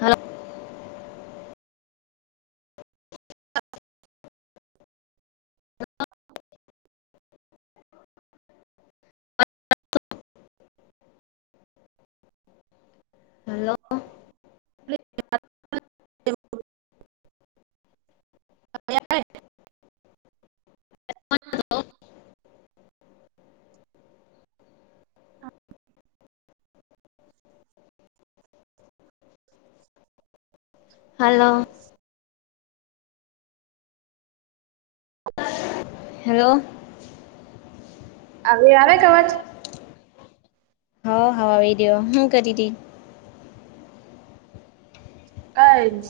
હાાલ [inaudible] hello હવે અ hello hello હવે આવે છેં આવાજ હ હા એ દેવ હું કરી રહી કઈ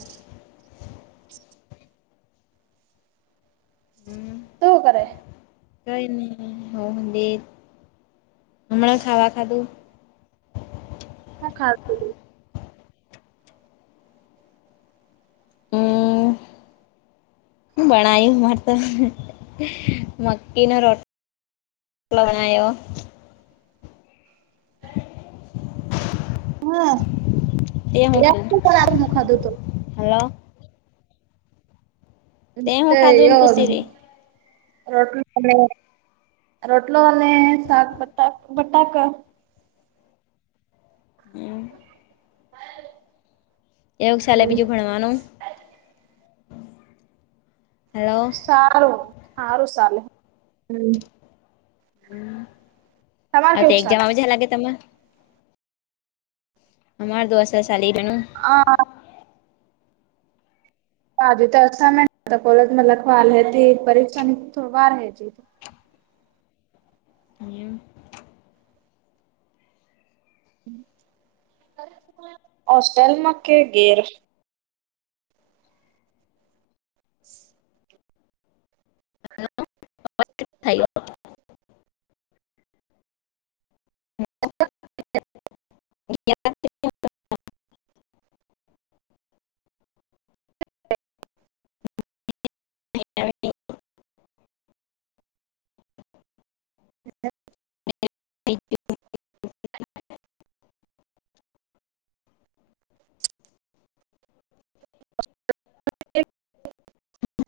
હમ તું કરે કઈ નહી હમણાં ખાવા ખાધું હુ ખાધું હુ બણાયું માર તો મક્કી નો રોટ વનાાયો તે હું ખાધું [unintelligible] હલો તે હું ખાધું એમ પૂછી રહી [unintelligible] રોટલો રોટલો અને સાક પતાક બટાક હમ્મ [inaudible] કેવું ચાલે બીજું ભણવાનું હલો સારું સારું હારું સાલે હમ્મ હ તમારે તો કેવું એક્ઝામ ચાલે આવે જ લાગે તને અમાર તો [unintelligible] હા હાજ તો અમે કોલેજમાં લખવાલ હતી પરીક્ષા ની થો વાર હ છે [inaudible] હોસ્ટેલમાં કે ઘેર [inaudible] થઈ [inaudible] [inaudible] [unintelligible]